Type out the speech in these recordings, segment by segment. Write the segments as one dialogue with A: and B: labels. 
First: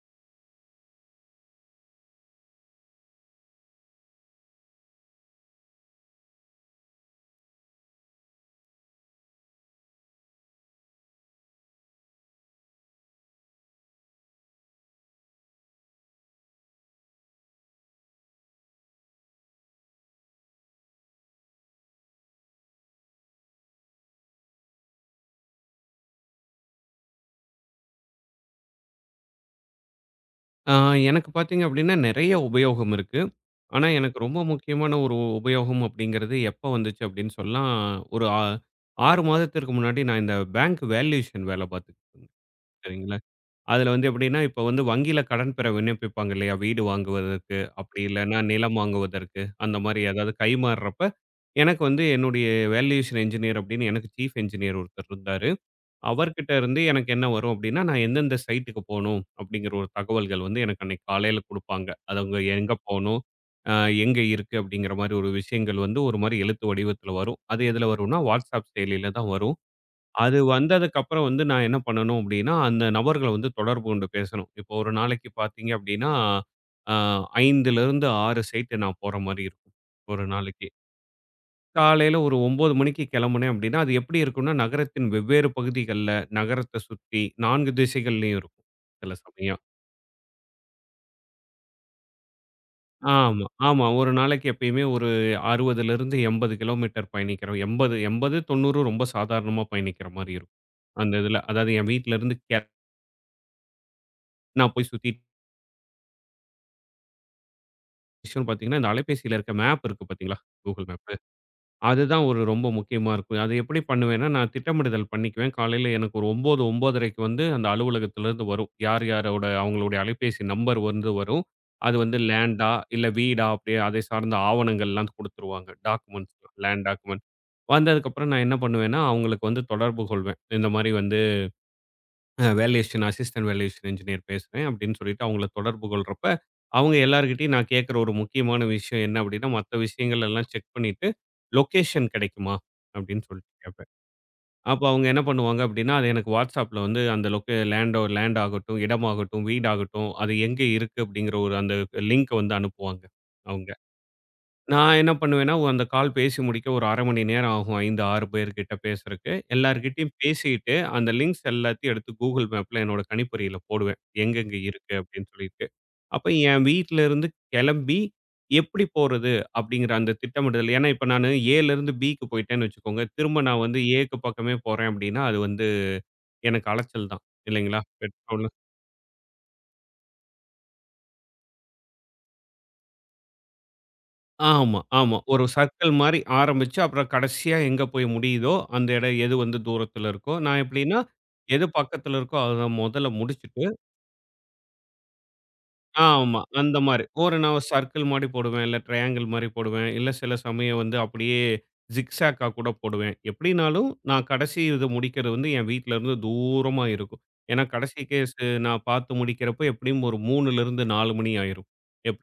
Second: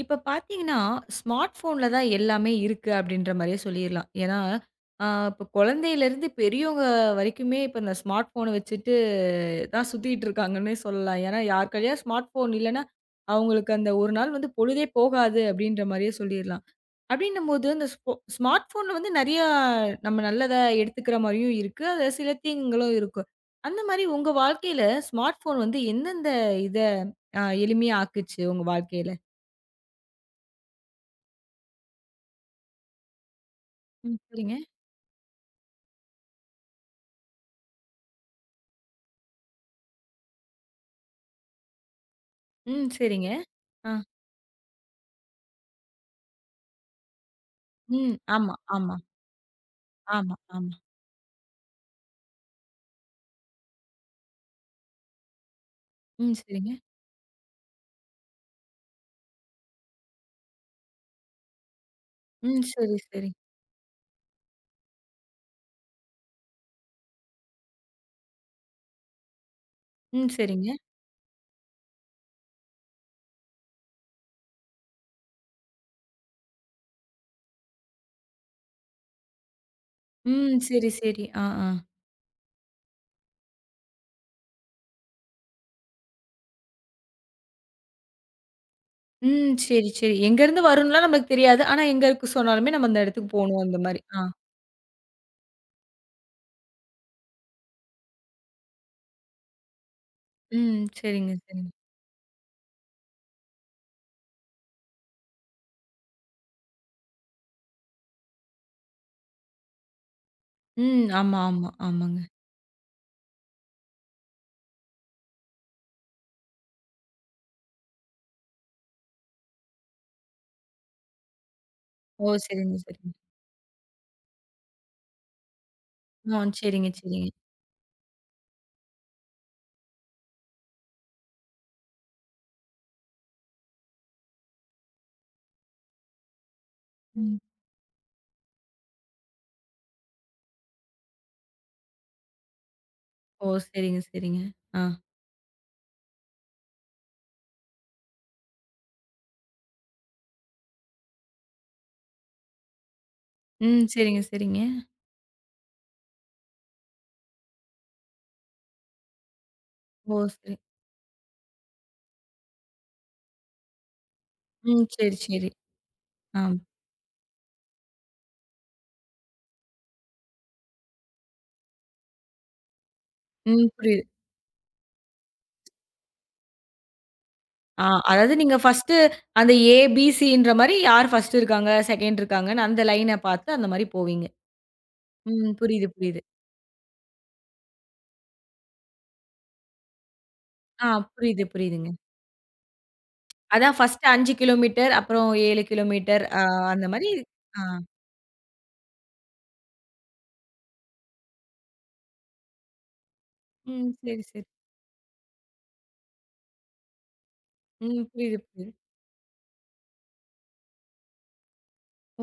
A: இப்ப பார்த்தீங்கன்னா, ஸ்மார்ட் ஃபோன்ல தான் எல்லாமே இருக்கு அப்டின்ற மாரியே சொல்லிர்லாம். ஏன்னா, அ இப்ப குழந்தையிலருந்து பெரியவங்க வரைக்குமே இப்ப இந்த ஸ்மார்ட் ஃபோன வச்சுட்டு தான் சுத்திட்டு இருக்காங்கன்னே சொல்லலாம். ஏன்னா, யார் கையிலயா ஸ்மார்ட் ஃபோன் இல்லன்னா, அவங்களுக்கு அந்த ஒரு நாள் வந்து பொழுதே போகாது அப்டின்ற மாரியே சொல்லிர்லாம். அப்டின்னும்போது அந்த ஸ்மார்ட் ஃபோன்ல வந்து நெறையா நம்ம நல்லத எடுத்துக்கிற மாரியும் இருக்கு. அதுல சில தீங்குகளும் இருக்கும். அந்த மாரி உங்க வாழ்க்கையில ஸ்மார்ட் ஃபோன் வந்து எந்தெந்த இத எளிமையா ஆக்குச்சு உங்க வாழ்க்கையில?
B: ஆ எனக்கு பார்த்தீங்க அப்டின்னா, நெறைய உபயோகம் இருக்கு. ஆனா, எனக்கு
A: ம்.
B: ரொம்ப
A: சொல்லுங்க.
B: முக்கியமான ஒரு உபயோகம் அப்டிங்கிறது எப்ப வந்துச்சு அப்டின்னு சொன்னா, ஒரு 6 மாதத்திற்கு முன்னாடி நான் இந்த பேங்க் வேல்யூஷன் வேல பார்த்துக்கிட்டு
A: ம்.
B: சரிங்களா?
A: சரிங்க. ஆ.
B: அதுல வந்து எப்டின்னா, இப்ப வந்து வங்கியில கடன் பெற விண்ணப்பிப்பாங்க இல்லையா? வீடு வாங்குவதற்கு, அப்டி
A: ம்.
B: இல்லன்னா
A: ஆமா,
B: நிலம்
A: ஆமா,
B: வாங்குவதற்கு, அந்த மாரி ஏதாவது
A: ஆமா, ஆமா.
B: கைமாறுறப்ப, எனக்கு வந்து என்னுடைய வேல்யூஷன் என்ஜினியர் அப்டின்னு எனக்கு சீஃப் என்ஜினியர் ஒருத்தர் இருந்தாரு.
A: ம்.
B: அவர்கிட்ட
A: சரிங்க.
B: இருந்து எனக்கு என்ன வரும் அப்படின்னா, நான் எந்தெந்த சைட்டுக்கு போணும் அப்படிங்கிற ஒரு தகவல்கள் வந்து எனக்கு அன்னைக்கு காலையில குடுப்பாங்க. அது அவங்க
A: ம்.
B: எங்க
A: சரி,
B: போணும்,
A: சரி.
B: அ எங்க இருக்கு அப்படிங்கிற மாரி ஒரு விஷயங்கள் வந்து ஒரு மாரி எழுத்து வடிவத்துல வரும். அது எதுல வரும்னா, WhatsApp செயலில தான் வரும்.
A: ம்.
B: அது
A: சரிங்க.
B: வந்ததுக்கப்புறம் வந்து நான் என்ன பண்ணணும் அப்படின்னா, அந்த நபர்கள வந்து தொடர்பு கொண்டு பேசணும். இப்போ ஒரு நாளைக்கு பார்த்தீங்க அப்படின்னா, அ 5லிருந்து 6 சைட் நான் போற மாரி இருக்கும். ஒரு
A: ம்.
B: நாளைக்கு.
A: சரி, சரி. ஆ, ஆ.
B: காலையில ஒரு 9 மணிக்கு கிளம்புனேன் அப்படின்னா, அது எப்படி இருக்கும்னா, நகரத்தின் வெவ்வேறு பகுதிகள்ல, நகரத்த சுத்தி 4 திசைகள்லயும் இருக்கும். சில
A: ம்.
B: சமயம்.
A: சரி, சரி. எங்கேருந்து வரும்லாம் நமக்கு தெரியாது. ஆனா, எங்க இருக்கு சொன்னாலுமே நம்ம அந்த இடத்துக்கு
B: ஆமா,
A: போணும் அந்த
B: ஆமா.
A: மாரி.
B: ஒரு
A: ஆ.
B: நாளைக்கு எப்பயுமே ஒரு 60லருந்து 80 கிலோமீட்டர் பயணிக்கிறோம். 80 80, 90 ரொம்ப சாதாரணமா பயணிக்கிற மாரி இருக்கும்.
A: ம்.
B: அந்த
A: சரிங்க,
B: இதுல. அதாவது
A: சரிங்க.
B: என் வீட்ல இருந்து நான் போய் சுத்திட்டு பார்த்தீங்கன்னா, இந்த அலைபேசியில இருக்க மேப் இருக்கு பார்த்தீங்களா? Google
A: ம்.
B: மேப்.
A: ஆமா, ஆமா, ஆமாங்க.
B: அதுதான் ஒரு ரொம்ப முக்கியமா இருக்கும். அது எப்படி பண்ணுவேன்னா, நான் திட்டமிடுதல் பண்ணிக்குவேன். காலையில எனக்கு ஒரு 9:00, 9:30க்கு வந்து அந்த அலுவலகத்திலேருந்து வரும். யார் யாரோட அவங்களுடைய அலைபேசி நம்பர் வந்து வரும். அது வந்து
A: ஓ!
B: லேண்டா,
A: சரிங்க,
B: இல்ல
A: சரிங்க.
B: வீடா அப்படியே அதை சார்ந்த ஆவணங்கள்லாம் குடுத்துருவாங்க. டாக்குமெண்ட்ஸ்,
A: ஆ.
B: லேண்ட்
A: சரிங்க,
B: டாக்குமெண்ட்.
A: சரிங்க.
B: வந்ததுக்கப்புறம் நான் என்ன பண்ணுவேன்னா, அவங்களுக்கு வந்து தொடர்பு கொள்வேன். இந்த மாரி வந்து வேல்யூஷன் அசிஸ்டன்ட் வேல்யூஷன் இன்ஜினியர் பேசுறேன் அப்படின்னு சொல்லிட்டு அவங்கள தொடர்பு கொள்றப்ப, அவங்க
A: ம்.
B: எல்லார்கிட்டயும் நான் கேட்கிற ஒரு முக்கியமான விஷயம் என்ன அப்படின்னா, மத்த விஷயங்கள் எல்லாம் செக் பண்ணிட்டு, "லொகேஷன் கிடைக்குமா?" அப்படின்னு
A: ஓ!
B: சொல்லிட்டு கேட்பேன்.
A: சரிங்க, சரிங்க.
B: அப்ப
A: ஆ.
B: அவங்க என்ன பண்ணுவாங்க அப்படின்னா, அது எனக்கு WhatsAppல வந்து அந்த லேண்டோ லேண்ட் ஆகட்டும், இடமாகட்டும், வீடாகட்டும், அது எங்க இருக்கு அப்படிங்கிற ஒரு அந்த லிங்க்க வந்து அனுப்புவாங்க அவங்க.
A: ம். சரிங்க, சரிங்க.
B: நான் என்ன பண்ணுவேன்னா, அந்த கால் பேசி முடிக்க ஒரு 1/2 மணி நேரம் ஆகும். 5, 6 பேர்கிட்ட பேசுறக்கு. எல்லார்கிட்டயும்
A: ஓ! சரி.
B: பேசிட்டு, அந்த லிங்க்ஸ் எல்லாத்தையும் எடுத்து Google மேப்ல என்னோட கணிப்பொறியில போடுவேன். எங்கெங்க
A: ம்.
B: இருக்கு
A: சரி,
B: அப்படின்னு
A: சரி.
B: சொல்லிட்டு. அப்ப
A: ஆ.
B: என் வீட்ல இருந்து கெளம்பி, எப்படி போறது அப்படிங்கிற அந்த திட்டமிடுதல். ஏன்னா, இப்ப நானு ஏலேருந்து பிக்கு போயிட்டேன்னு வச்சுக்கோங்க. திரும்ப நான்
A: ம்.
B: வந்து
A: புரியுது.
B: ஏக்கு பக்கமே போறேன் அப்படின்னா, அது வந்து எனக்கு அலைச்சல் தான். இல்லைங்களா?
A: ஆ, அதாவது
B: பெட்ரோல்
A: நீங்க ஃபர்ஸ்ட்டு அந்த ஏ, பி, சின்ற மாரி யார் ஃபர்ஸ்ட்டு இருக்காங்க, செகண்ட் இருக்காங்கன்னு அந்த லைன பார்த்து அந்த மாரி போவீங்க.
B: ஆமா, ஆமா. ஒரு
A: ம். புரியுது,
B: சர்க்கிள் மாரி
A: புரியுது.
B: ஆரம்பிச்சு, அப்புறம் கடைசியா எங்க போய் முடியுதோ, அந்த இடம் எது வந்து தூரத்துல இருக்கோ, நான்
A: ஆ
B: எப்படின்னா,
A: புரியுது,
B: எது
A: புரியுதுங்க.
B: பக்கத்துல இருக்கோ அத மொதல்ல முடிச்சுட்டு
A: அதான் ஃபர்ஸ்ட்டு 5 கிலோமீட்டர், அப்புறம் 7 கிலோமீட்டர்
B: ஆமா, அந்த
A: அந்த
B: மாரி.
A: மாரி
B: ஒரு நான்
A: ஆ.
B: ஒரு சர்க்கிள் மாரி போடுவேன், இல்ல ட்ரையாங்கிள் மாரி போடுவேன், இல்ல சில சமயம் வந்து அப்படியே ஜிக்ஸாக்கா கூட போடுவேன். எப்படினாலும்
A: ம். சரி,
B: நான்
A: சரி.
B: கடைசி இத முடிக்கிறது வந்து என் வீட்ல இருந்து தூரமா இருக்கும். ஏன்னா, கடைசி
A: ம். புரியுது,
B: கேஸு
A: புரியுது.
B: நான் பாத்து முடிக்கிறப்போ எப்படியும் ஒரு 3லிருந்து 4 மணி ஆயிரும்.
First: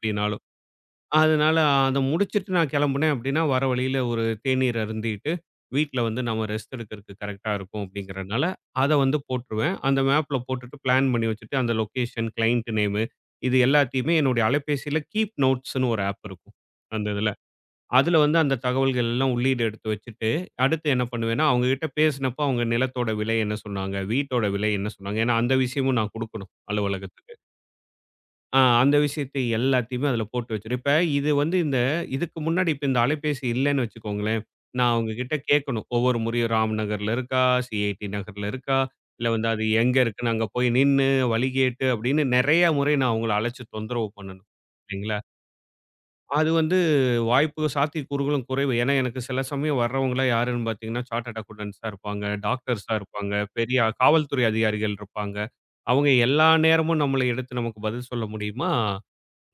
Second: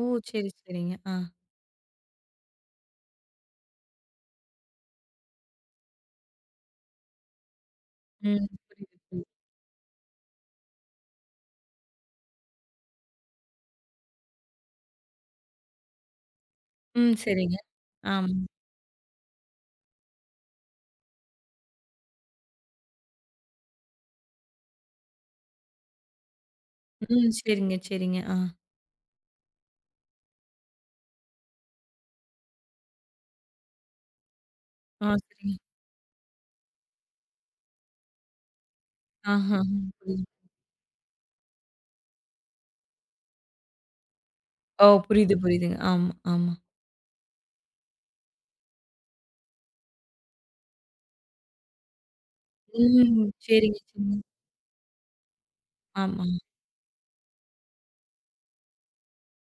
A: ஓ! சரி, சரிங்க. ஆ.
B: அதனால அத முடிச்சுட்டு நான் கிளம்புனேன் அப்படின்னா, வர வழியில ஒரு தேநீர் அருந்திட்டு, வீட்ல வந்து நம்ம ரெஸ்ட் எடுக்கிறதுக்கு கரெக்ட்டா இருக்கும் அப்படிங்கிறனால,
A: ம்.
B: அத
A: புரியுது,
B: வந்து
A: புரியுது.
B: போட்டுருவேன். அந்த மேப்ல போட்டுட்டு பிளான் பண்ணி வச்சுட்டு, அந்த லொகேஷன், கிளையன்ட் நேமு இது எல்லாத்தையுமே என்னுடைய அலைபேசியில கீப் நோட்ஸ்ன்னு ஒரு ஆப் இருக்கும். அந்த
A: ம்.
B: இதுல.
A: சரிங்க.
B: அதுல வந்து
A: ஆமா.
B: அந்த தகவல்கள் எல்லாம் உள்ளீடு எடுத்து வச்சுட்டு, அடுத்து என்ன பண்ணுவேன்னா, அவங்க கிட்ட பேசினப்போ அவங்க நிலத்தோட விலை என்ன சொன்னாங்க? வீட்டோட விலை என்ன சொன்னாங்க? ஏன்னா அந்த விஷயமும் நான் குடுக்கணும்
A: ம்.
B: அலுவலகத்துக்கு.
A: சரிங்க, சரிங்க. ஆ.
B: அந்த விஷயத்தை எல்லாத்தையுமே அதில போட்டு வச்சுரும். இப்ப இது வந்து இந்த இதுக்கு முன்னாடி இப்ப இந்த அலைபேசி இல்லன்னு வச்சுக்கோங்களேன், நான்
A: ஆ
B: அவங்ககிட்ட
A: சரிங்க.
B: கேட்கணும். ஒவ்வொரு முறையும் ராம் நகர்ல இருக்கா? சிஐடி நகர்ல இருக்கா? இல்ல வந்து
A: ஆஹ.
B: அது எங்க இருக்குன்னு
A: புரியுது.
B: அங்க போய் நின்னு, வழி கேட்டு அப்படின்னு நெறைய முறை நான் அவங்கள அழைச்சு தொந்தரவு பண்ணணும்.
A: ஓ!
B: இல்லைங்களா?
A: புரியுது, புரியுதுங்க. ஆமா,
B: அது
A: ஆமா.
B: வந்து வாய்ப்பு சாத்தியக்கூறுகளும் குறைவு. ஏன்னா எனக்கு சில சமயம் வர்றவங்கலாம் யாருன்னு பார்த்தீங்கன்னா, சார்ட்டர்ட் அக்கவுண்டன்ட்ஸா இருப்பாங்க, டாக்டர்ஸா
A: ம்.
B: இருப்பாங்க,
A: சரிங்க,
B: பெரிய
A: சரிங்க.
B: காவல்துறை அதிகாரிகள் இருப்பாங்க. அவங்க
A: ஆமா.
B: எல்லா நேரமும் நம்மள எடுத்து நமக்கு பதில் சொல்ல முடியுமா?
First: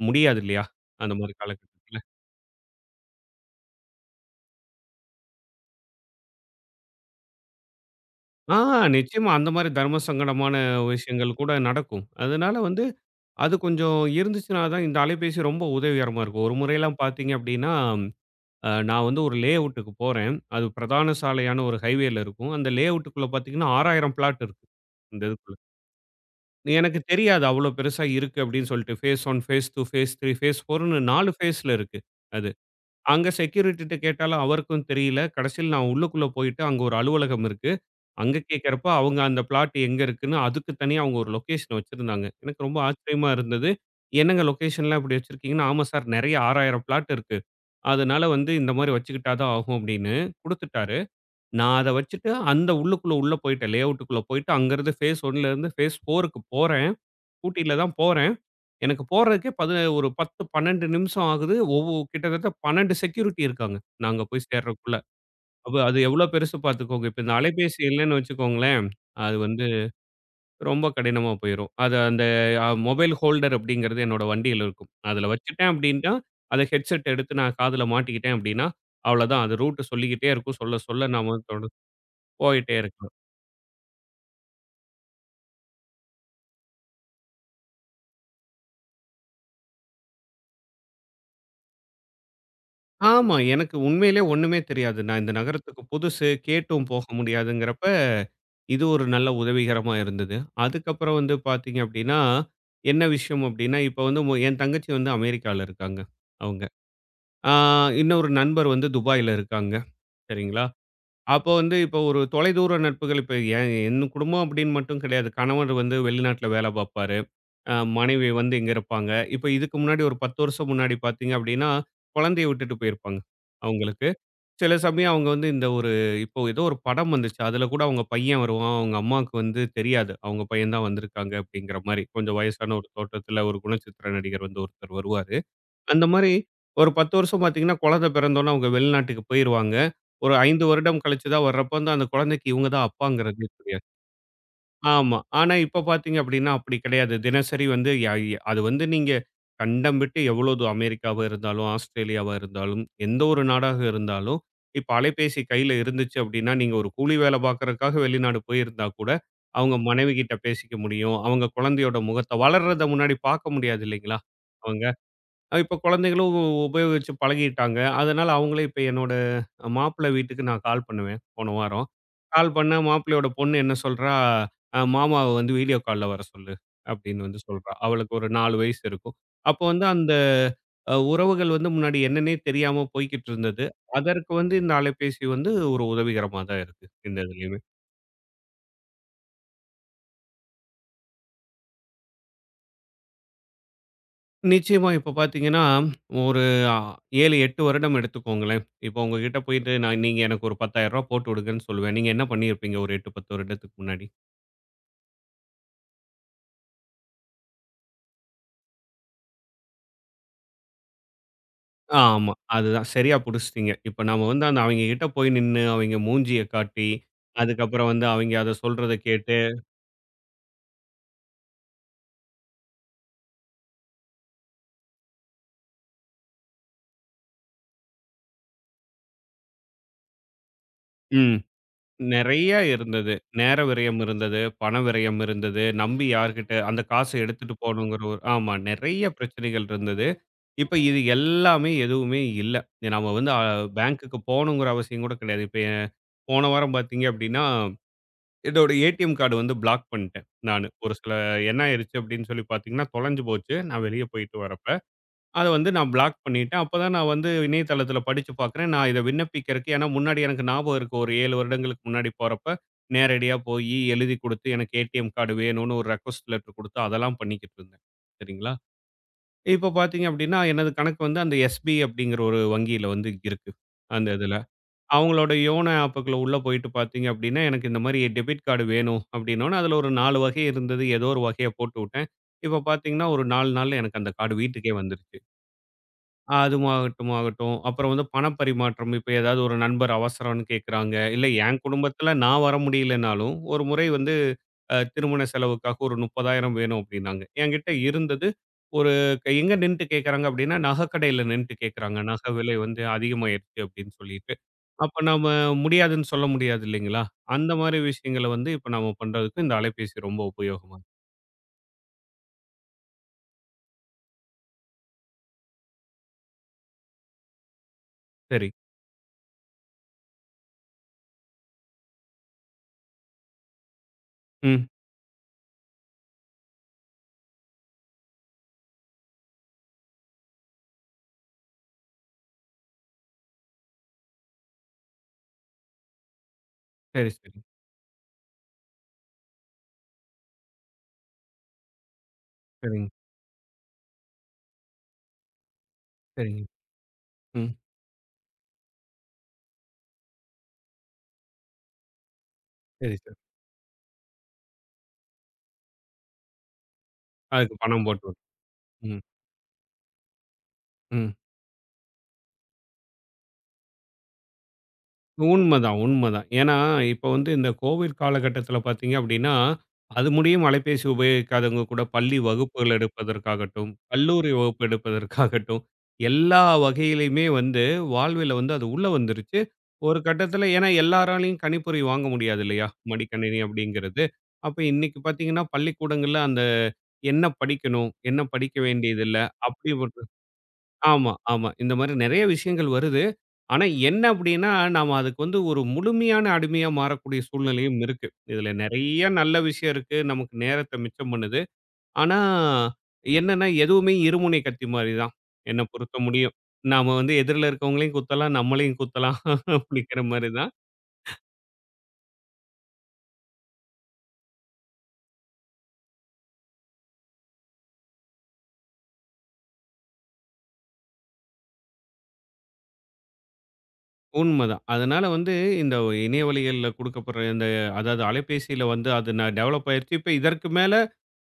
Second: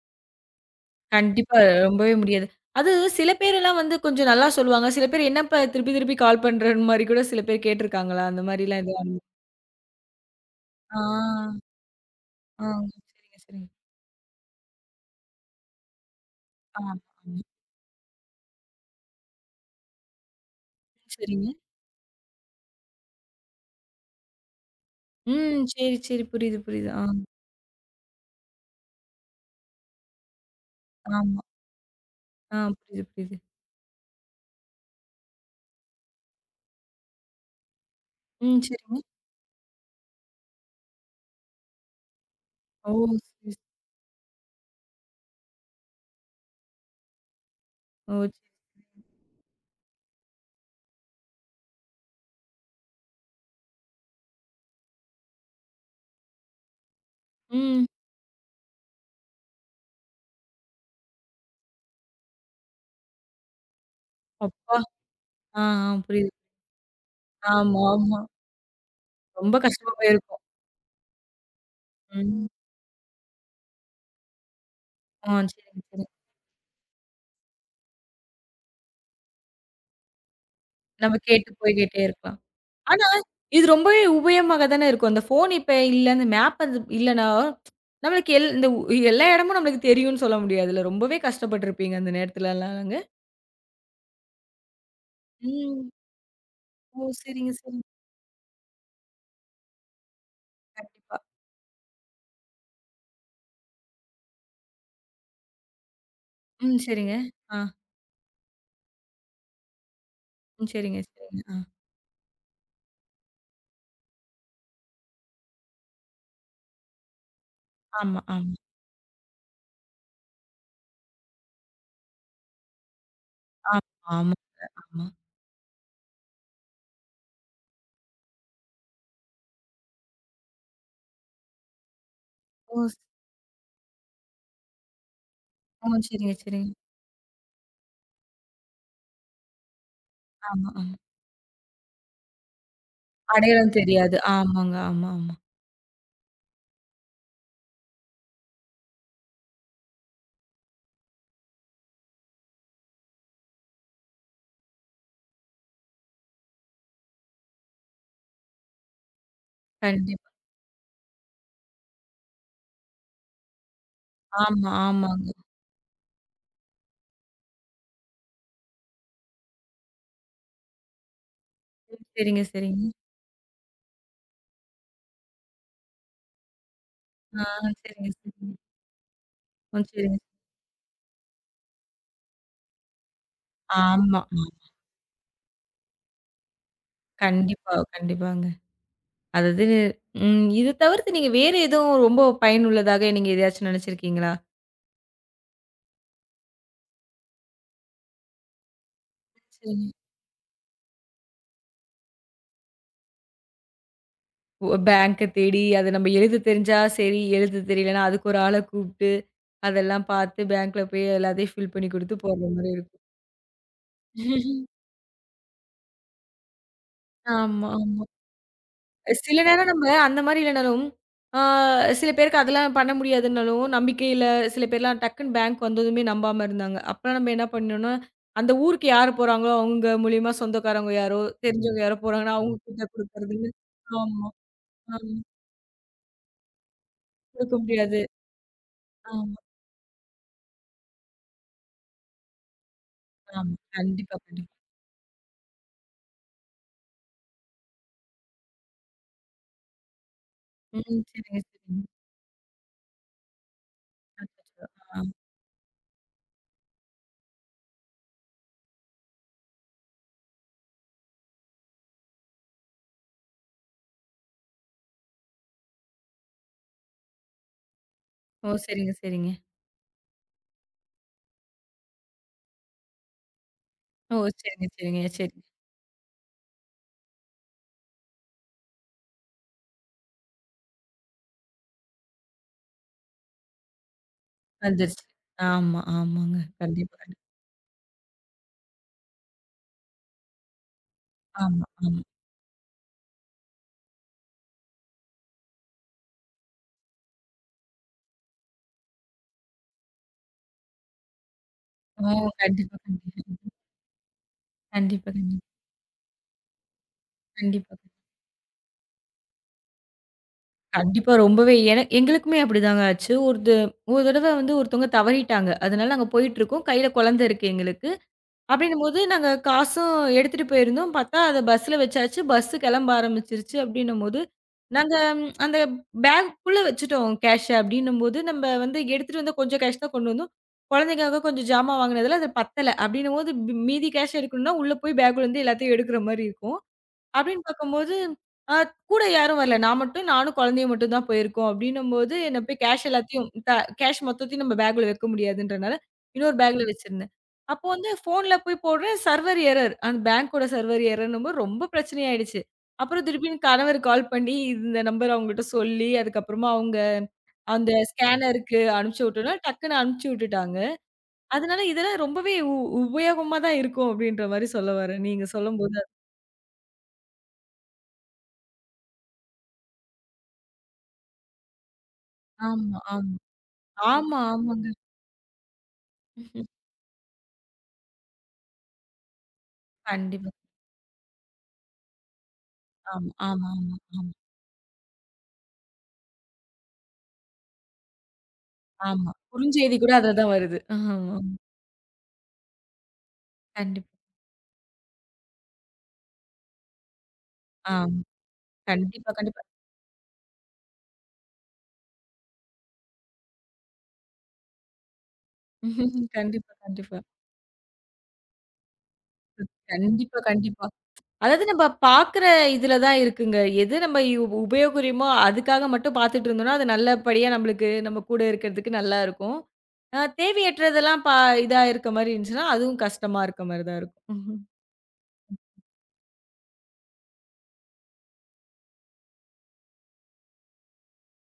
B: முடியாது இல்லையா? அந்த மாரி
A: கண்டிப்பா.
B: காலகட்டத்தில.
A: ரொம்பவே முடியாது. அது சில பேரெல்லாம் வந்து கொஞ்சம் நல்லா சொல்லுவாங்க. சில பேர் என்னப்பா திருப்பி திருப்பி கால் பண்றேன்னு மாரி கூட சில பேர் கேட்டுருக்காங்களா? அந்த
B: ஆ
A: மாரிலாம் எதுவும்
B: நிச்சயமா அந்த மாரி தர்ம சங்கடமான
A: ஆ,
B: விஷயங்கள் கூட நடக்கும். அதனால
A: ஆ.
B: வந்து
A: சரிங்க,
B: அது
A: சரிங்க.
B: கொஞ்சம் இருந்துச்சுனா தான் இந்த அலைபேசி ரொம்ப உதவிகரமா இருக்கும். ஒரு
A: ஆமா,
B: முறையெல்லாம் பார்த்தீங்க
A: ஆமா.
B: அப்டின்னா, நான் வந்து ஒரு லேஅவுட்டுக்கு போறேன். அது பிரதான
A: சரிங்க.
B: சாலையான ஒரு ஹைவேல இருக்கும். அந்த லேஅவுட்டுக்குள்ள பார்த்தீங்கன்னா 6,000 பிளாட் இருக்கு. இந்த இதுக்குள்ள.
A: ம். சரி, சரி. புரியுது, புரியுது.
B: எனக்கு
A: ஆ,
B: தெரியாது அவ்ளோ பெருசா இருக்கு அப்டின்னு சொல்லிட்டு. ஃபேஸ் 1, ஃபேஸ் 2, ஃபேஸ் 3, ஃபேஸ் 4ன்னு 4
A: ஆமா.
B: ஃபேஸ்ல இருக்கு அது.
A: ஆ புரியுது,
B: அங்க
A: புரியுது.
B: செக்யூரிட்டிட்ட கேட்டாலும் அவருக்கும் தெரியல. கடைசில நான் உள்ளுக்குள்ள போயிட்டு அங்க ஒரு அலுவலகம் இருக்கு. அங்க
A: ம்.
B: கேட்கிறப்ப
A: சரிங்க.
B: அவங்க அந்த பிளாட் எங்க இருக்குன்னு அதுக்கு தனியா அவங்க ஒரு லொகேஷன் வச்சிருந்தாங்க. எனக்கு ரொம்ப
A: ஓ!
B: ஆச்சரியமா
A: சரி,
B: இருந்தது. என்னங்க லொகேஷன்லாம் இப்படி வச்சிருக்கீங்கன்னா, ஆமா சார் நெறைய 6,000 பிளாட் இருக்கு.
A: ஓ!
B: அதனால
A: சரி.
B: வந்து இந்த மாரி வச்சுக்கிட்டா தான் ஆகும் அப்படின்னு குடுத்துட்டாரு. நான் அத வச்சுட்டு அந்த உள்ளுக்குள்ள உள்ள போயிட்டேன். லே அவுட்டுக்குள்ள போயிட்டு அங்கருந்து ஃபேஸ் 1 இருந்து ஃபேஸ் 4க்கு போறேன். ஸ்கூட்டில
A: ம்.
B: தான் போறேன். எனக்கு போறதுக்கே ஒரு 10, 12 நிமிஷம் ஆகுது. கிட்டத்தட்ட 12 செக்யூரிட்டி இருக்காங்க. நாங்க போய்
A: அப்பா!
B: சேர்றதுக்குள்ள.
A: ஆ, ஆ.
B: அப்ப அது எவ்வளோ
A: புரியுது.
B: பெருசு பார்த்துக்கோங்க. இப்ப இந்த அலைபேசி
A: ஆமா,
B: இல்லன்னு
A: ஆமா.
B: வச்சுக்கோங்களேன், அது
A: ரொம்ப
B: வந்து
A: கஷ்டமா போயிருக்கும்.
B: ரொம்ப கடினமா போயிரும். அது அந்த
A: ம்.
B: மொபைல் ஹோல்டர் அப்படிங்கிறது என்னோட வண்டியில இருக்கும். அதில
A: ஆ.
B: வச்சுட்டேன்
A: சரிங்க, சரிங்க.
B: அப்படின்னா, அத ஹெட்செட் எடுத்து நான் காதுல மாட்டிக்கிட்டேன் அப்படின்னா, அவ்வளோதான். அது ரூட் சொல்லிக்கிட்டே இருக்கும். சொல்ல சொல்ல
A: நம்ம
B: நாம
A: கேட்டு
B: தொடர்ந்து
A: போய்க்கிட்டே இருக்கலாம்.
B: போயிட்டே
A: ஆனா,
B: இருக்கலாம்.
A: இது ரொம்பவே உபயோகமாக தானே இருக்கும். அந்த ஃபோன் இப்ப இல்ல, அந்த மேப் அது இல்லன்னா, நம்மளுக்கு எல் இந்த உ எல்லா இடமும் நம்மளுக்கு தெரியும்னு சொல்ல முடியாதுல்ல. ரொம்பவே கஷ்டப்பட்டுருப்பீங்க அந்த நேரத்துலலாங்க.
B: ஆமா. எனக்கு உண்மையிலேயே ஒண்ணுமே தெரியாது. நான் இந்த நகரத்துக்கு
A: ம்.
B: புதுசு. கேட்டும்
A: ஓ!
B: போக
A: சரிங்க, சரிங்க.
B: முடியாதுங்கிறப்ப, இது ஒரு நல்ல உதவிகரமா இருந்தது. அதுக்கப்புறம்
A: கண்டிப்பா.
B: வந்து பார்த்தீங்க அப்படின்னா, என்ன விஷயம் அப்படின்னா, இப்ப வந்து என் தங்கச்சி வந்து அமெரிக்கால இருக்காங்க, அவங்க.
A: ம். சரிங்க.
B: ஆ
A: ஆ.
B: இன்னொரு நண்பர் வந்து துபாயில இருக்காங்க. சரிங்களா?
A: ம். சரிங்க, சரிங்க.
B: அப்போ
A: ஆ.
B: வந்து இப்போ ஒரு தொலைதூர நட்புகள் இப்போ என் என் குடும்பம் அப்படின்னு மட்டும் கிடையாது. கணவர் வந்து வெளிநாட்ல வேலை பார்ப்பாரு.
A: ஆமா,
B: மனைவி வந்து
A: ஆமா.
B: இங்க இருப்பாங்க. இப்போ இதுக்கு முன்னாடி ஒரு 10 வருஷம் முன்னாடி பார்த்தீங்க அப்படின்னா, குழந்தைய விட்டுட்டு போயிருப்பாங்க
A: ஆமா,
B: அவங்களுக்கு.
A: ஆமாங்க.
B: சில
A: ஆமா.
B: சமயம் அவங்க வந்து இந்த ஒரு இப்போ ஏதோ ஒரு படம் வந்துச்சு. அதில கூட அவங்க பையன் வருவான். அவங்க அம்மாவுக்கு வந்து தெரியாது. அவங்க பையன் தான் வந்திருக்காங்க அப்படிங்கிற மாரி. கொஞ்சம் வயசான
A: ஓ!
B: ஒரு
A: ஸ்
B: தோற்றத்தில ஒரு குணச்சித்திர நடிகர் வந்து ஒருத்தர் வருவாரு.
A: ஓ!
B: அந்த மாரி
A: சரிங்க, சரிங்க.
B: ஒரு 10 வருஷம் பார்த்தீங்கன்னா, குழந்தை பிறந்தோனே அவங்க வெளிநாட்டுக்கு போயிருவாங்க. ஒரு 5
A: ஆமா, ஆமா.
B: வருடம் கழிச்சு தான் வர்றப்போ வந்து அந்த குழந்தைக்கு இவங்க தான் அப்பாங்கிறதே
A: அடையாளம்
B: தெரியாது.
A: தெரியாது. ஆமாங்க. ஆமா,
B: ஆமா.
A: ஆமா.
B: ஆனா இப்ப பார்த்தீங்க அப்படின்னா, அப்படி கிடையாது. தினசரி வந்து ய ய அது வந்து நீங்க கண்டம் விட்டு எவ்வளோ அமெரிக்காவா இருந்தாலும், ஆஸ்திரேலியாவா இருந்தாலும், எந்த ஒரு நாடாக இருந்தாலும், இப்ப அலைபேசி கையில இருந்துச்சு அப்படின்னா, நீங்க ஒரு கூலி வேலை பார்க்கறதுக்காக வெளிநாடு போயிருந்தா கூட, அவங்க மனைவி
A: கண்டிப்பா.
B: கிட்ட பேசிக்க முடியும். அவங்க குழந்தையோட முகத்த வளர்றத முன்னாடி பார்க்க முடியாது இல்லைங்களா?
A: ஆமா,
B: அவங்க.
A: ஆமாங்க.
B: இப்ப குழந்தைகளும் உபயோகிச்சு பழகிட்டாங்க. அதனால அவங்களே இப்ப என்னோட மாப்பிள்ளை வீட்டுக்கு நான் கால் பண்ணுவேன், போன வாரம்.
A: ம். சரிங்க,
B: கால் பண்ணா
A: சரிங்க.
B: மாப்பிள்ளையோட பொண்ணு என்ன சொல்றா, "அ மாமாவ வந்து வீடியோ கால்ல வர சொல்லு" அப்படின்னு வந்து
A: ஆ.
B: சொல்றா.
A: சரிங்க,
B: அவளுக்கு ஒரு
A: சரிங்க.
B: 4 வயசு இருக்கும். அப்போ
A: ம்.
B: வந்து அந்த
A: சரிங்க.
B: உறவுகள் வந்து முன்னாடி என்னன்னே தெரியாம போய்க்கிட்டு இருந்தது.
A: ஆமா.
B: அதற்கு
A: ஆமா.
B: வந்து இந்த அலைபேசி வந்து ஒரு உதவிகரமா தான் இருக்கு, இந்த இதுலயுமே.
A: கண்டிப்பா, கண்டிப்பாங்க. அதாவது இது தவிர்த்து நீங்க வேற எதுவும் ரொம்ப பயனுள்ளதாக நீங்க எதையாச்சும் நினைச்சிருக்கீங்களா?
B: நிச்சயமா இப்ப பார்த்தீங்கன்னா, ஒரு அ 7, 8 வருடம் எடுத்துக்கோங்களேன். இப்போ உங்ககிட்ட போயிட்டு
A: சரிங்க.
B: நான் நீங்க எனக்கு ஒரு ரூ. 10,000 போட்டு விடுங்கன்னு சொல்லுவேன். நீங்க என்ன பண்ணியிருப்பீங்க ஒரு 8, 10 வருடத்துக்கு முன்னாடி?
A: ஒ பேங்க தேடி அத நம்ம எழுத தெரிஞ்சா சரி, எழுத தெரியலன்னா அதுக்கு ஒரு ஆள கூப்ட்டு, அதெல்லாம் பார்த்து பேங்க்ல போய் எல்லாத்தையும் ஃபில் பண்ணி குடுத்து
B: ஆமா.
A: போடுற மாரி
B: அதுதான்
A: இருக்கும்.
B: சரியா புடிச்சிட்டீங்க. இப்ப நாம வந்து அந்த அவைங்க கிட்ட போய் நின்னு, அவைங்க மூஞ்சிய காட்டி,
A: ஆமா,
B: அதுக்கப்புறம்
A: ஆமா.
B: வந்து அவைங்க அத சொல்றத கேட்டு,
A: சில நேரம் நம்ம அந்த மாரி இல்லனாலும், ஆ சில பேருக்கு அதெல்லாம் பண்ண முடியாதுன்னாலும், நம்பிக்கையில சில பேர்லாம் டக்குன்னு பேங்க் வந்ததுமே நம்பாம இருந்தாங்க. அப்பலாம் நம்ம என்ன பண்ணோம்னா, அந்த ஊருக்கு யார் போறாங்களோ, அவங்க மூலியமா சொந்தக்காரவங்க யாரோ,
B: ம்.
A: தெரிஞ்சவங்க யாரோ போறாங்கன்னா,
B: நெறைய
A: அவங்க கிட்ட
B: இருந்தது.
A: குடுக்குறதுன்னு
B: நேர விரயம்
A: ஆமா,
B: இருந்தது, பண
A: ஆமா.
B: விரயம் இருந்தது, நம்பி யார்கிட்ட அந்த காச எடுத்துட்டு
A: குடுக்க முடியாது.
B: போகணுங்கிற ஒரு ஆமா. நெறைய
A: ஆமா,
B: பிரச்சனைகள் இருந்தது. இப்ப இது எல்லாமே எதுவுமே இல்ல. நாம வந்து
A: ஆமா. கண்டிப்பா,
B: பேங்க்குக்கு
A: கண்டிப்பா.
B: போணுங்கிற அவசியம் கூட கிடையாது. இப்ப என் போன வாரம் பார்த்தீங்க அப்படின்னா, என்னோட ஏடிஎம் கார்டு வந்து பிளாக் பண்ணிட்டேன் நானு. ஒரு
A: ம்.
B: சில
A: சரிங்க,
B: என்ன
A: சரிங்க.
B: ஆயிருச்சு அப்படின்னு சொல்லி பார்த்தீங்கன்னா, தொலைஞ்சு போச்சு. நான் வெளிய போயிட்டு
A: அச்சச்சோ!
B: வரப்ப.
A: ஆ.
B: அத வந்து நான் பிளாக் பண்ணிட்டேன். அப்பதான் நான் வந்து இணையதளத்தில படிச்சு பார்க்குறேன். நான் இத விண்ணப்பிக்கிறக்கு ஏன்னா முன்னாடி எனக்கு ஞாபகம் இருக்கு. ஒரு 7 வருடங்களுக்கு முன்னாடி போறப்ப, நேரடியா போயி எழுதி குடுத்து, எனக்கு ஏடிஎம் கார்டு வேணும்னு ஒரு ரெக்வெஸ்ட் லெட்டர் குடுத்து, அதெல்லாம் பண்ணிக்கிட்டு இருந்தேன்.
A: ஓ!
B: சரிங்களா?
A: சரிங்க, சரிங்க.
B: இப்ப பார்த்தீங்க அப்டின்னா, எனது கணக்கு வந்து அந்த எஸ்பி அப்டிங்கிற ஒரு வங்கியில வந்து இருக்கு. அந்த
A: ஓ!
B: இதுல.
A: சரிங்க, சரிங்க.
B: அவங்களோட
A: சரி.
B: யோனோ ஆப்புக்குள்ள உள்ள போயிட்டு பார்த்தீங்க அப்டின்னா, எனக்கு இந்த மாரி டெபிட் கார்டு வேணும் அப்டின்னோனே, அதுல ஒரு 4 வகை இருந்தது. ஏதோ ஒரு வகைய போட்டுவுட்டேன். இப்ப பார்த்தீங்கன்னா, ஒரு 4 நாள்ல எனக்கு அந்த கார்டு வீட்டுக்கே
A: வந்துருச்சு.
B: வந்துருச்சு.
A: ஆமா, ஆமாங்க.
B: அதுவும்
A: கண்டிப்பா,
B: ஆகட்டும்,
A: கண்டிப்பா.
B: ஆகட்டும். அப்புறம் வந்து பணப்பரிமாற்றம். இப்ப ஏதாவது ஒரு நண்பர் அவசரம்னு கேட்குறாங்க. இல்ல என்
A: ஆமா, ஆமா.
B: குடும்பத்தில நான் வர முடியலனாலும், ஒரு முறை வந்து திருமண செலவுக்காக ஒரு 30,000 வேணும் அப்படின்னாங்க. என்கிட்ட இருந்தது. ஒரு எங்க நின்னுட்டு கேட்குறாங்க அப்படின்னா, நகைக்கடையில நின்னுட்டு கேட்குறாங்க.
A: ஓ!
B: நகை விலை
A: கண்டிப்பா,
B: வந்து
A: கண்டிப்பா.
B: அதிகமாயிருச்சு அப்படின்னு சொல்லிட்டு. அப்ப
A: கண்டிப்பா,
B: நாம
A: கண்டிப்பா.
B: முடியாதுன்னு சொல்ல முடியாது இல்லைங்களா? அந்த
A: கண்டிப்பா.
B: மாரி விஷயங்கள வந்து இப்ப நாம பண்றதுக்கு இந்த அலைபேசி ரொம்ப உபயோகமா இருக்கு.
A: கண்டிப்பா. ரொம்பவே என எங்களுக்குமே அப்படிதாங்க ஆச்சு. ஒரு தடவ வந்து ஒருத்தவங்க தவறிட்டாங்க. அதனால நாங்க போயிட்டுருக்கோம். கையில குழந்தை இருக்கு எங்களுக்கு.
B: சரி.
A: அப்படின்னும்போது நாங்க காசும் எடுத்துட்டு போயிருந்தோம். பார்த்தா அத பஸ்ல வச்சாச்சு. பஸ் கிளம்ப ஆரம்பிச்சிருச்சு அப்படின்னும்போது,
B: ம்.
A: நாங்க ம், அந்த பேக்குள்ள வச்சுட்டோம் கேஷ அப்படின்னும்போது, நம்ம வந்து எடுத்துட்டு வந்த கொஞ்சம் கேஷ் தான் கொண்டு வந்தோம். குழந்தைக்காக கொஞ்சம் ஜாமான் வாங்கினதுல அது பத்தல. அப்படின்னும்போது மீதி கேஷ் எடுக்கணும்னா, உள்ள போய் பேக்குல இருந்து எல்லாத்தையும் எடுக்கிற மாரி இருக்கும்.
B: சரி, சரி.
A: அப்படின்னு பார்க்கும்போது, அ கூட யாரும் வரல. நான் மட்டும் நானும் குழந்தையும் மட்டும் தான் போயிருக்கோம். அப்படின்னும்போது என்ன போய் கேஷ்
B: சரிங்க,
A: எல்லாத்தையும் த கேஷ் மொத்தத்தையும் நம்ம பேக்ல வைக்க முடியாதுன்றனால, இன்னொரு
B: சரிங்க.
A: பேக்ல வச்சிருந்தேன்.
B: ம்.
A: அப்போ வந்து ஃபோன்ல போய் போடுறேன். Server error. அந்த பேங்கோட சர்வர் எரர்ன்னும்போது ரொம்ப பிரச்சனை ஆயிடுச்சு.
B: சரி
A: அப்புறம்
B: சார்.
A: திருப்பியும் கணவர் கால் பண்ணி இந்த நம்பர் அவங்ககிட்ட சொல்லி, அதுக்கப்புறமா அவங்க
B: அதுக்கு
A: அந்த
B: பணம் போட்டு விடு.
A: ஸ்கேனருக்கு
B: ம்.
A: அனுப்பிச்சு விட்டோம்னா, டக்குன்னு அனுப்பிச்சு விட்டுட்டாங்க.
B: ம்.
A: அதனால இதெல்லாம் ரொம்பவே உபயோகமா தான் இருக்கும் அப்படின்ற மாரி சொல்ல வரேன். நீங்க சொல்லும்போது.
B: உண்மதான், உண்மதான். ஏன்னா, இப்ப வந்து இந்த கோவிட் காலகட்டத்தில பார்த்தீங்க அப்படின்னா, அது முடியும் அலைபேசி உபயோகிக்காதவங்க கூட பள்ளி வகுப்புகள்
A: ஆமா, ஆமா.
B: எடுப்பதற்காகட்டும்,
A: ஆமா,
B: கல்லூரி வகுப்பு
A: ஆமாங்க.
B: எடுப்பதற்காகட்டும், எல்லா வகையிலயுமே வந்து வாழ்வில வந்து அது உள்ள வந்துருச்சு. ஒரு
A: கண்டிப்பா.
B: கட்டத்தில ஏன்னா எல்லாராலயும் கணிப்பொறி வாங்க முடியாது இல்லையா?
A: ஆமா,
B: மடிக்கணினி
A: ஆமா, ஆமா,
B: அப்படிங்கிறது.
A: ஆமா,
B: அப்ப இன்னைக்கு பார்த்தீங்கன்னா, பள்ளிக்கூடங்கள்ல அந்த என்ன படிக்கணும், என்ன படிக்க
A: ஆமா.
B: வேண்டியதில்ல அப்படி
A: குறுஞ்செய்தி கூட அதுல தான் வருது.
B: ஆமா,
A: ஆமா.
B: ஆமா. இந்த மாரி நெறைய விஷயங்கள் வருது. ஆனா
A: கண்டிப்பா.
B: என்ன அப்டின்னா, நாம அதுக்கு வந்து ஒரு முழுமையான அடிமையா மாறக்கூடிய சூழ்நிலையும்
A: ஆமா.
B: இருக்கு. இதுல நெறைய
A: கண்டிப்பா,
B: நல்ல
A: கண்டிப்பா.
B: விஷயம் இருக்கு. நமக்கு நேரத்த மிச்சம் பண்ணுது. ஆனா என்னன்னா, எதுவுமே இருமுனை கத்தி மாரி தான். என்ன பொறுத்த முடியும்.
A: கண்டிப்பா,
B: நாம
A: கண்டிப்பா.
B: வந்து எதிர்ல இருக்கவங்களையும் குத்தலாம், நம்மளையும் குத்தலாம் அப்டிங்கிற
A: கண்டிப்பா,
B: மாரி தான்.
A: கண்டிப்பா. அதாவது நம்ம பாக்குற இதுல தான் இருக்குங்க. எது நம்ம உபயோகரியமோ அதுக்காக மட்டும் பாத்துட்டு இருந்தோம்னா, அது நல்லபடியா நம்மளுக்கு நம்ம கூட இருக்கிறதுக்கு நல்லா இருக்கும். அ தேவையற்றதெல்லாம் பா இதா இருக்க மாரி இருந்துச்சுன்னா, அதுவும் கஷ்டமா இருக்க மாரி தான் இருக்கும்.
B: உண்மதான். அதனால வந்து இந்த இணையவழிகள்ல குடுக்கப்படுற இந்த அதாவது அலைபேசியில வந்து அது நான் டெவலப் ஆயிருச்சு. இப்ப இதற்கு மேல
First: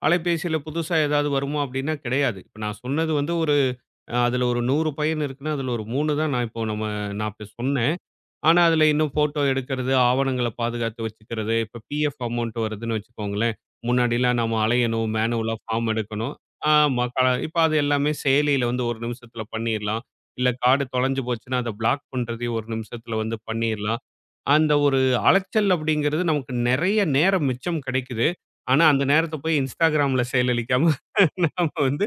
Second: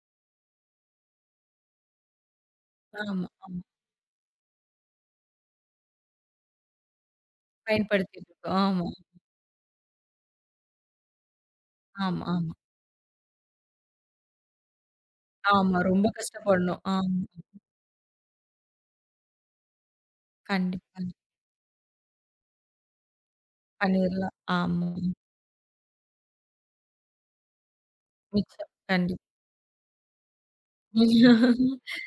B: அலைபேசியில புதுசா ஏதாவது வருமா அப்டின்னா கிடையாது. இப்ப நான் சொன்னது
A: ஆமா,
B: வந்து ஒரு
A: ஆமா.
B: அதுல ஒரு 100 பயன் இருக்குன்னா, அதுல ஒரு 3 தான் நான் இப்போ நம்ம நான் இப்ப சொன்னேன்.
A: பயன்படுத்திட்டு இருக்கோம்.
B: ஆனா, அதுல
A: ஆமா,
B: இன்னும் ஃபோட்டோ எடுக்கிறது, ஆவணங்கள பாதுகாத்து வச்சுக்கிறது, இப்ப பிஎஃப்
A: ஆமா, ஆமா.
B: அமௌண்ட் வருதுன்னு வச்சுக்கோங்களேன், முன்னாடிலாம் நம்ம அலையணும், மேனுவலா
A: ஆமா.
B: ஃபார்ம்
A: ரொம்ப
B: எடுக்கணும்.
A: கஷ்டப்படணும்.
B: ஆமா,
A: ஆமா.
B: இப்ப அது எல்லாமே செயலியில வந்து 1 நிமிஷத்துல பண்ணிறலாம். இல்ல கார்டு
A: கண்டிப்பா.
B: தொலைஞ்சு போச்சுன்னா, அத பிளாக் பண்றதையும் 1 நிமிஷத்துல வந்து பண்ணிறலாம்.
A: பண்ணிரலாம்.
B: அந்த
A: ஆமா.
B: ஒரு அலைச்சல் அப்படிங்கிறது நமக்கு நெறைய நேரம் மிச்சம் கிடைக்குது.
A: மிச்சம்.
B: ஆனா, அந்த
A: கண்டிப்பா.
B: நேரத்த போய் Instagramல செயலளிக்காம நாம வந்து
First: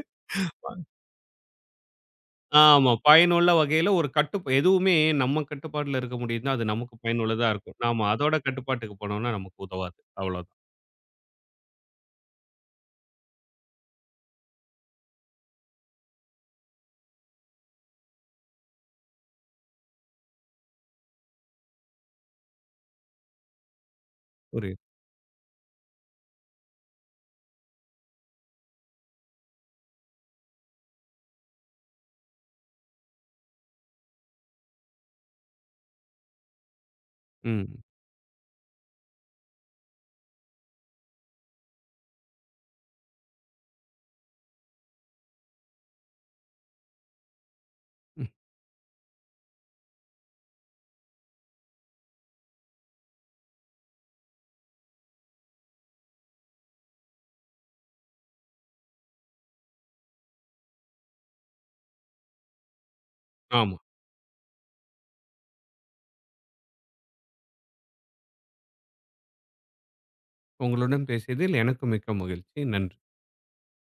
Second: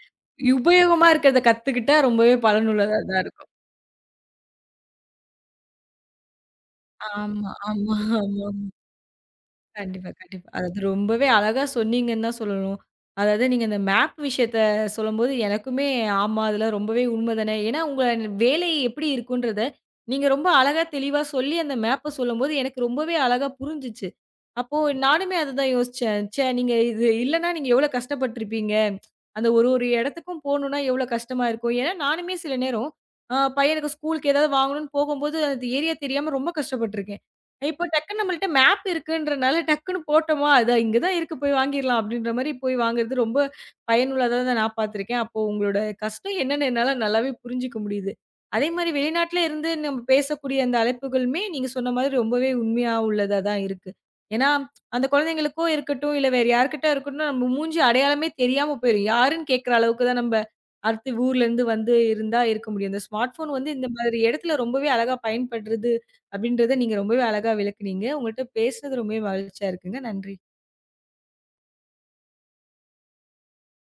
A: உபயோகமா இருக்கிறத கத்துக்கிட்டா ரொம்பவே
B: ஆமா.
A: பலனுள்ளதா தான்
B: பயனுள்ள
A: இருக்கும்.
B: வகையில ஒரு கட்டுப் எதுவுமே நம்ம கட்டுப்பாட்டுல இருக்க முடியுதுன்னா, அது நமக்கு பயனுள்ளதா
A: ஆமா,
B: இருக்கும்.
A: ஆமா,
B: நாம அதோட
A: ஆமா.
B: கட்டுப்பாட்டுக்கு போனோம்னா நமக்கு உதவாது.
A: கண்டிப்பா, கண்டிப்பா.
B: அவ்வளோதான்.
A: அதாவது ரொம்பவே அழகா சொன்னீங்கன்னு தான் சொல்லணும். அதாவது நீங்க இந்த மேப் விஷயத்த சொல்லும்போது எனக்குமே ஆமா, அதில ரொம்பவே உண்ம தானே. ஏன்னா, உங்க வேலை எப்படி இருக்குன்றத நீங்க ரொம்ப அழகா தெளிவா சொல்லி அந்த மேப்ப சொல்லும்போது எனக்கு ரொம்பவே அழகா புரிஞ்சுச்சு. அப்போ
B: புரியுது.
A: நானுமே அதுதான் யோசிச்சேன். ச்சே நீங்க இது இல்லன்னா நீங்க எவ்வளோ கஷ்டப்பட்டுருப்பீங்க. அந்த ஒரு ஒரு இடத்துக்கும் போணும்னா எவ்வளோ கஷ்டமா இருக்கும். ஏன்னா, நானுமே சில நேரம் பையனுக்கு ஸ்கூலுக்கு ஏதாவது வாங்கணும்னு போகும்போது அது ஏரியா தெரியாம ரொம்ப கஷ்டப்பட்டுருக்கேன்.
B: ம்.
A: இப்போ டக்குன்னு நம்மள்ட்ட மேப் இருக்குன்றனால டக்குன்னு போட்டோமா, "அதா இங்க தான் இருக்கு போய் வாங்கிர்லாம்." அப்படின்ற மாரி போய் வாங்குறது ரொம்ப பயனுள்ளதா தான் நான் பார்த்துருக்கேன். அப்போ உங்களோட கஷ்டம் என்னன்னு என்னால நல்லாவே புரிஞ்சுக்க முடியுது.
B: ம்.
A: அதே மாரி வெளிநாட்ல இருந்து நம்ம பேசக்கூடிய அந்த அழைப்புகளுமே நீங்க சொன்ன மாதிரி ரொம்பவே உண்மையா உள்ளதா தான் இருக்கு. ஏன்னா, அந்த குழந்தைங்களுக்கோ இருக்கட்டும், இல்ல வேற யார்கிட்ட இருக்கட்டும் நம்ம மூஞ்சி அடையாளமே தெரியாம போயிரும். யாருன்னு கேட்கிற அளவுக்கு தான் நம்ம அடுத்து ஊர்லேருந்து வந்து இருந்தா இருக்க முடியும். இந்த ஸ்மார்ட் ஃபோன் வந்து
B: ஆமா.
A: இந்த மாதிரி இடத்துல ரொம்பவே அழகா பயன்படுறது. அப்படின்றத நீங்க ரொம்பவே அழகா விளக்குனீங்க. உங்கள்ட்ட பேசுனது ரொம்பவே மகிழ்ச்சியா இருக்குங்க. நன்றி.
B: உங்களுடன் பேசியதில் எனக்கும் மிக்க மகிழ்ச்சி. நன்றி.